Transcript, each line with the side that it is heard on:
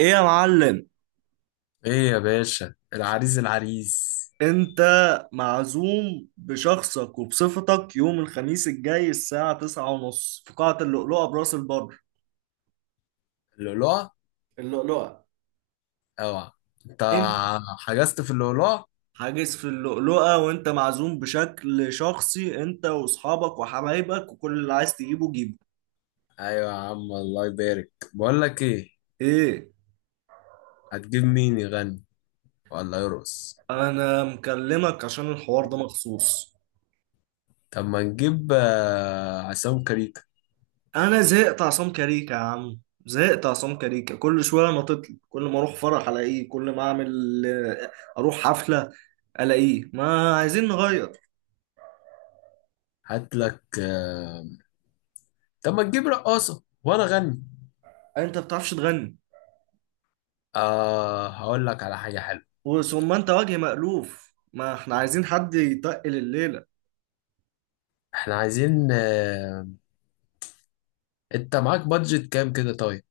right: ايه يا معلم.
left: ايه يا باشا. العريس العريس
right: انت معزوم بشخصك وبصفتك يوم الخميس الجاي الساعة 9:30 في قاعة اللؤلؤة براس البر.
left: اللؤلؤة؟
right: اللؤلؤة.
left: اوعى. انت
right: انت
left: حجزت في اللؤلؤة؟
right: حاجز في اللؤلؤة وانت معزوم بشكل شخصي انت واصحابك وحبايبك وكل اللي عايز تجيبه جيبه.
left: ايوه يا عم، الله يبارك، بقول لك ايه،
right: ايه.
left: هتجيب مين يغني ولا يرقص؟
right: انا مكلمك عشان الحوار ده مخصوص.
left: طب ما نجيب عصام كريكة.
right: انا زهقت عصام كاريكا يا عم، زهقت عصام كاريكا، كل شوية نطتلي، كل ما اروح فرح الاقيه، كل ما اعمل اروح حفلة الاقيه. ما عايزين نغير.
left: هات لك طب ما نجيب رقاصة وانا اغني.
right: انت بتعرفش تغني.
left: آه هقول لك على حاجة حلوة.
right: وثم انت وجه مألوف، ما احنا عايزين حد يتقل الليلة.
left: احنا عايزين انت معاك بادجت كام كده طيب؟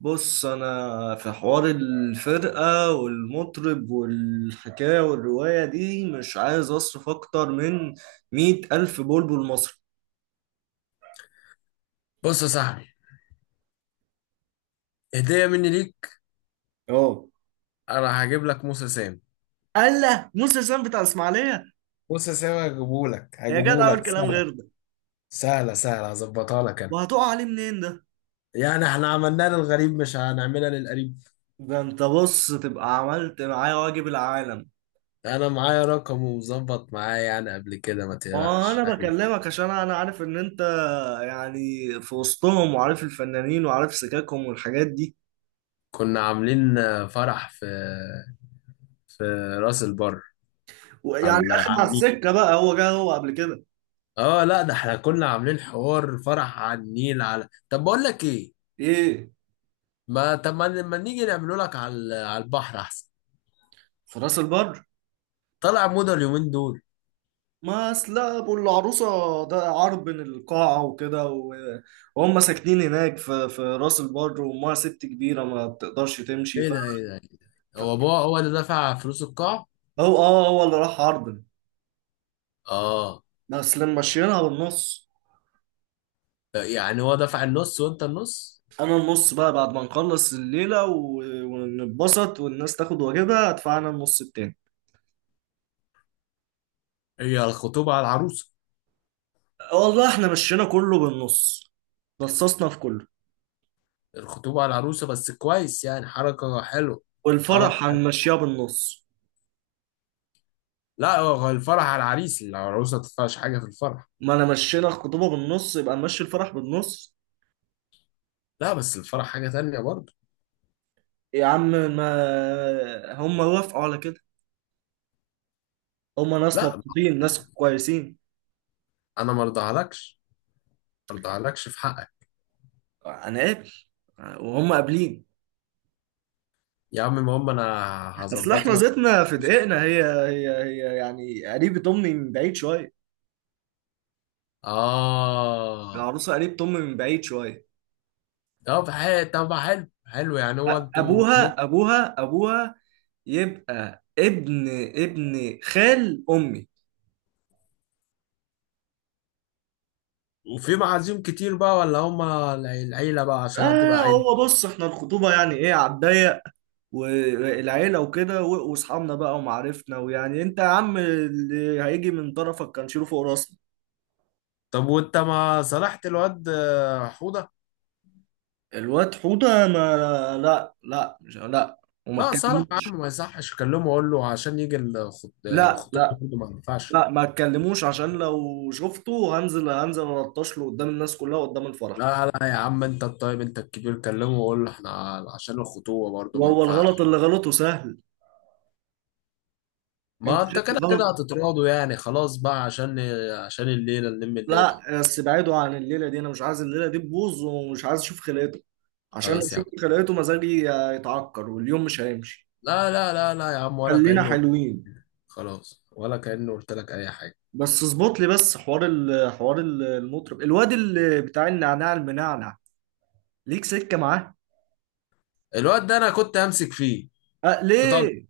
right: بص انا في حوار الفرقة والمطرب والحكاية والرواية دي، مش عايز اصرف اكتر من 100,000 بلبل مصري.
left: بص يا صاحبي، هدية مني ليك،
right: اه،
left: انا هجيب لك موسى سام.
right: قال له موسى سام بتاع الاسماعيلية.
left: بص يا سامي هجيبهولك،
right: يا جدع اقول
left: هجيبهولك
right: كلام
left: سهل.
right: غير ده.
left: سهلة سهلة، هظبطها لك أنا.
right: وهتقع عليه منين ده؟
left: يعني احنا عملناها للغريب مش هنعملها للقريب؟
right: ده انت بص تبقى عملت معايا واجب العالم.
left: أنا معايا رقم، ومظبط معايا يعني قبل كده، ما تقلقش
right: وانا
left: يعني.
right: بكلمك عشان انا عارف ان انت يعني في وسطهم، وعارف الفنانين وعارف سكاكهم والحاجات دي.
left: كنا عاملين فرح في راس البر،
right: ويعني
left: على
right: اخد على
left: النيل.
right: السكه بقى، هو جه هو قبل كده؟
left: اه لا ده احنا كنا عاملين حوار فرح على النيل. على طب بقول لك ايه،
right: ايه؟
left: ما طب ما نيجي نعمله لك على البحر احسن.
right: في راس البر.
left: طلع موضة اليومين دول.
right: ما اصل ابو العروسه ده عار بين القاعه وكده وهم ساكنين هناك في راس البر، وامها ست كبيره ما بتقدرش تمشي
left: ايه
right: ف...
left: ده ايه ده؟
right: ف-
left: هو بابا هو اللي دفع فلوس القاعة؟
right: هو اه هو اللي راح عرض،
left: اه،
right: بس لما مشيناها بالنص.
left: يعني هو دفع النص وانت النص.
right: انا النص بقى بعد ما نخلص الليله ونتبسط والناس تاخد واجبها، ادفع انا النص التاني.
left: هي الخطوبة على العروسة؟
right: والله احنا مشينا كله بالنص، رصصنا في كله.
left: الخطوبة على العروسة بس كويس، يعني حركة حلوة. حركة
right: والفرح
left: حلوة.
right: هنمشيها بالنص.
left: لا هو الفرح على العريس، العروسة ما تدفعش حاجة في الفرح.
right: ما انا مشينا الخطوبه بالنص، يبقى نمشي الفرح بالنص.
left: لا بس الفرح حاجة تانية برضه.
right: يا عم ما هم وافقوا على كده، هم ناس
left: لا،
right: مبسوطين، ناس كويسين.
left: أنا ما ارضاهالكش، ما ارضاهالكش في حقك.
right: هنقابل وهم قابلين.
left: يا عم المهم أنا
right: اصل
left: هظبط
right: احنا
left: لك.
right: زيتنا في دقيقنا، هي يعني قريبة امي من بعيد شويه.
left: آه
right: العروسه قريبة امي من بعيد شويه.
left: طب حلو، طب حلو حلو. يعني هو انتوا كلكم-
right: ابوها يبقى ابن خال امي.
left: وفي معازيم كتير بقى ولا هما العيلة بقى عشان
right: اه،
left: هتبقى عيلة؟
right: هو بص احنا الخطوبه يعني ايه، على الضيق والعيله وكده واصحابنا بقى ومعارفنا، ويعني انت يا عم اللي هيجي من طرفك كان شيله فوق راسنا.
left: طب وانت ما صالحت الواد حوضة؟
right: الواد حوده، ما لا لا مش لا، وما
left: لا صالح يا
right: اتكلموش.
left: عم، ما يصحش، اكلمه اقول له عشان يجي الخط-
right: لا
left: الخطوبه
right: لا
left: برضه ما ينفعش.
right: لا ما اتكلموش. عشان لو شفته هنزل، الطش له قدام الناس كلها قدام الفرح.
left: لا لا يا عم انت الطيب انت الكبير، كلمه وقول له احنا، عشان الخطوبه برضه ما
right: وهو الغلط
left: ينفعش.
right: اللي غلطه سهل. انت
left: ما انت
right: شايف
left: كده كده
right: الغلط؟
left: هتتراضوا يعني، خلاص بقى، عشان الليله نلم الليله.
right: لا، بس بعيدوا عن الليله دي، انا مش عايز الليله دي تبوظ، ومش عايز اشوف خلقته. عشان لو
left: خلاص يا عم.
right: شفت خلقته مزاجي يتعكر، واليوم مش هيمشي.
left: لا لا لا لا يا عم، ولا
right: خلينا
left: كانه،
right: حلوين.
left: خلاص، ولا كانه قلت لك اي حاجه.
right: بس اظبط لي بس حوار المطرب الواد اللي بتاع النعناع المنعنع. ليك سكه معاه؟
left: الواد ده انا كنت همسك فيه
right: أه
left: في طنطا،
right: ليه؟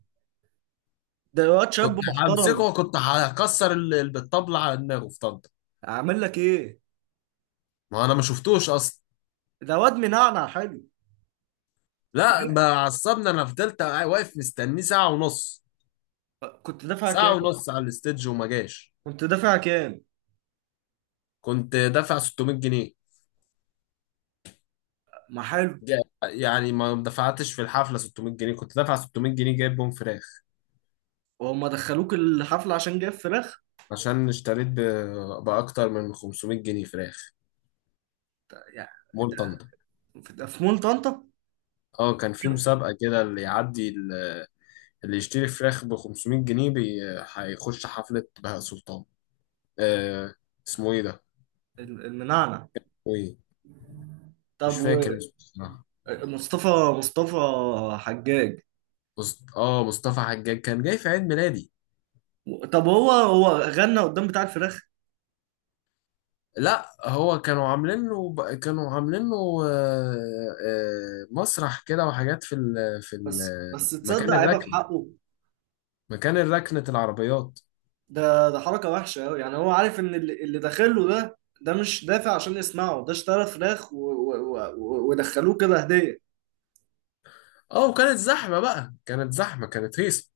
right: ده واد شاب
left: كنت
right: محترم.
left: همسكه وكنت هكسر بالطبله على دماغه في طنطا.
right: اعمل لك ايه؟
left: ما انا ما شفتوش اصلا.
right: ده واد منعنع حلو.
left: لا بقى عصبني، انا فضلت واقف مستنيه ساعه ونص،
right: كنت دافع
left: ساعه
right: كام؟
left: ونص على الاستيدج وما جاش.
right: كنت دافع كام؟
left: كنت دافع 600 جنيه.
right: ما حلو.
left: جا- يعني ما دفعتش في الحفله 600 جنيه، كنت دافع 600 جنيه جايب بهم فراخ.
right: وهم دخلوك الحفله عشان جاب فراخ؟
left: عشان اشتريت باكتر من 500 جنيه فراخ.
right: يعني،
left: مول
right: ده
left: طنطا.
right: في ده في مول طنطا.
left: اه كان في مسابقه كده اللي يشتري فراخ ب 500 جنيه بي... هيخش حفله بهاء سلطان. آه. اسمه ايه ده؟
right: المنعنع؟
left: ايه؟
right: طب،
left: مش فاكر اسمه.
right: ومصطفى، مصطفى حجاج.
left: اه مصطفى حجاج كان جاي في عيد ميلادي.
right: طب هو هو غنى قدام بتاع الفراخ؟
left: لا هو كانوا عاملين له آه، مسرح كده وحاجات في ال
right: بس تصدق،
left: مكان
right: عيبه في
left: الركن،
right: حقه،
left: مكان الركنة العربيات.
right: ده حركه وحشه قوي. يعني هو عارف ان اللي داخله ده مش دافع عشان يسمعه، ده اشترى فراخ ودخلوه كده هديه.
left: اه وكانت زحمة بقى، كانت زحمة، كانت هيصة.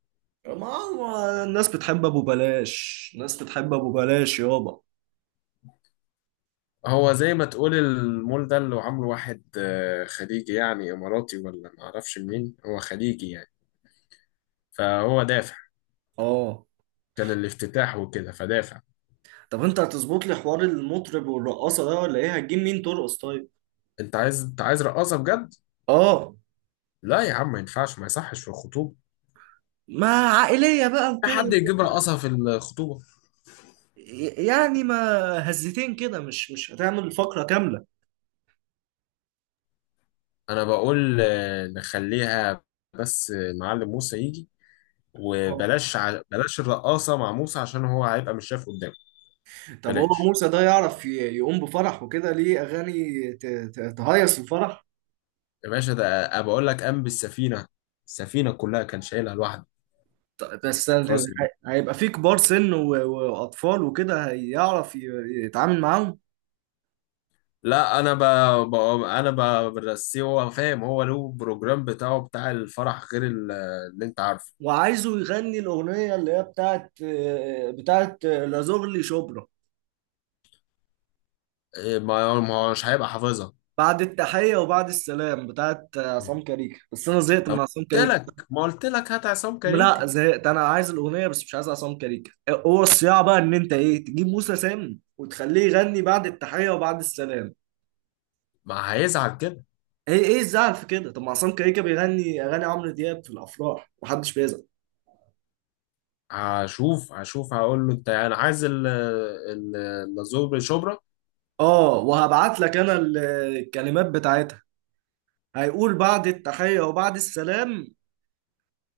right: ما هو الناس بتحب ابو بلاش، الناس بتحب ابو بلاش يابا.
left: هو زي ما تقول المول ده اللي عامله واحد خليجي، يعني اماراتي ولا معرفش منين، هو خليجي يعني فهو دافع.
right: اه.
left: كان الافتتاح وكده فدافع.
right: طب انت هتظبط لي حوار المطرب والرقاصه ده ولا ايه؟ هتجيب مين ترقص طيب؟
left: انت عايز، انت عايز رقاصة بجد؟
right: اه.
left: لا يا عم ما ينفعش، ما يصحش في الخطوبة،
right: ما عائلية بقى
left: في
right: وكده،
left: حد يجيب رقصها في الخطوبة؟
right: يعني ما هزتين كده، مش هتعمل فقرة كاملة.
left: أنا بقول نخليها، بس معلم موسى يجي،
right: آه.
left: وبلاش بلاش الرقاصة مع موسى عشان هو هيبقى مش شايف قدامه.
right: طب هو
left: بلاش.
right: موسى ده يعرف يقوم بفرح وكده، ليه أغاني تهيص الفرح؟
left: يا باشا ده أنا بقول لك قام بالسفينة، السفينة كلها كان شايلها لوحده
right: بس
left: في راس البحر.
right: هيبقى فيه كبار سن وأطفال وكده، هيعرف يتعامل معاهم؟
left: لا أنا ب... برسيه، هو فاهم، هو له بروجرام بتاعه بتاع الفرح غير اللي أنت عارفه.
right: وعايزه يغني الأغنية اللي هي بتاعت لازغلي شبرا،
left: إيه، ما ما هو مش هيبقى حافظها.
right: بعد التحية وبعد السلام بتاعت عصام كاريك، بس أنا زهقت
left: طب
right: من عصام
left: قلت
right: كاريك.
left: لك، ما قلت لك هات عصام
right: لا،
left: كاريكا.
right: زهقت. انا عايز الاغنيه بس مش عايز عصام كاريكا. هو الصياعه بقى ان انت ايه، تجيب موسى سام وتخليه يغني بعد التحيه وبعد السلام.
left: ما هيزعل كده.
right: ايه، ايه الزعل في كده؟ طب ما عصام كاريكا بيغني اغاني عمرو دياب في الافراح، محدش بيزعل.
left: هشوف هشوف هقول له، انت انا عايز اللازوب شبرا.
right: اه، وهبعت لك انا الكلمات بتاعتها. هيقول: بعد التحيه وبعد السلام،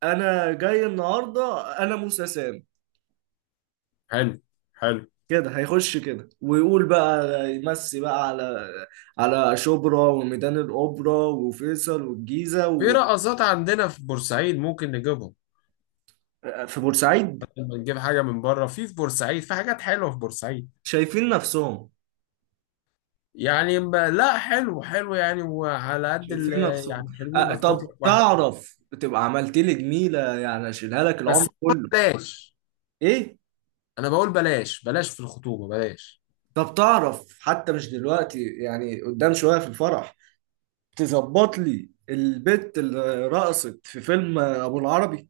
right: انا جاي النهارده انا موسى سام.
left: حلو حلو.
right: كده هيخش كده، ويقول بقى: يمسي بقى على، على شبرا وميدان الاوبرا وفيصل والجيزه.
left: في رقصات عندنا في بورسعيد ممكن نجيبهم.
right: في بورسعيد؟
left: لما نجيب حاجه من بره، في بورسعيد في حاجات حلوه في بورسعيد.
right: شايفين نفسهم.
left: يعني لا حلو حلو، يعني وعلى قد
right: شايفين نفسهم.
left: يعني حلوين.
right: أه،
left: اظبط
right: طب
left: لك واحد
right: تعرف، تبقى عملت لي جميلة، يعني اشيلها لك العمر
left: بس.
right: كله.
left: بلاش.
right: ايه؟
left: انا بقول بلاش، بلاش في الخطوبه بلاش.
right: طب تعرف حتى مش دلوقتي، يعني قدام شوية في الفرح، تظبط لي البت اللي رقصت في فيلم ابو العربي.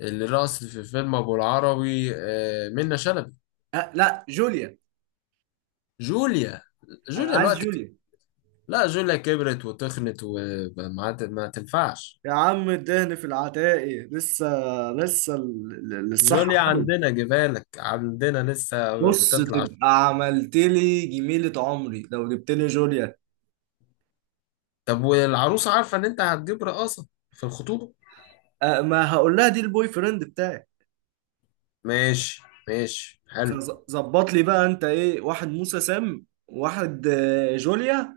left: الرقص في فيلم ابو العربي منة شلبي.
right: أه، لا، جوليا.
left: جوليا؟
right: انا
left: جوليا
right: عايز
left: الوقت؟
right: جوليا.
left: لا جوليا كبرت وتخنت وما ت- ما تنفعش.
right: يا عم الدهن في العتاقي لسه، الصحة
left: جوليا
right: حلوة.
left: عندنا، جبالك عندنا لسه
right: بص
left: بتطلع.
right: تبقى عملت لي جميلة عمري لو جبت لي جوليا.
left: طب والعروسة عارفة ان انت هتجيب رقاصة في الخطوبة؟
right: ما هقول لها دي البوي فريند بتاعي.
left: ماشي. ماشي حلو.
right: فظبط لي بقى انت ايه، واحد موسى سام واحد جوليا.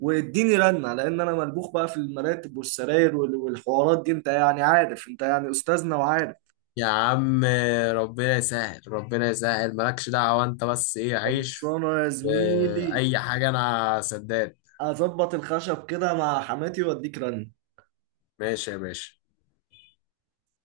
right: واديني رنة، لان انا ملبوخ بقى في المراتب والسراير والحوارات دي، انت يعني عارف، انت يعني استاذنا وعارف.
left: يا عم ربنا يسهل، ربنا يسهل، مالكش دعوة انت بس، ايه عيش.
right: خلصانه يا زميلي.
left: واي حاجة انا سداد.
right: اظبط الخشب كده مع حماتي واديك رنة.
left: ماشي يا باشا.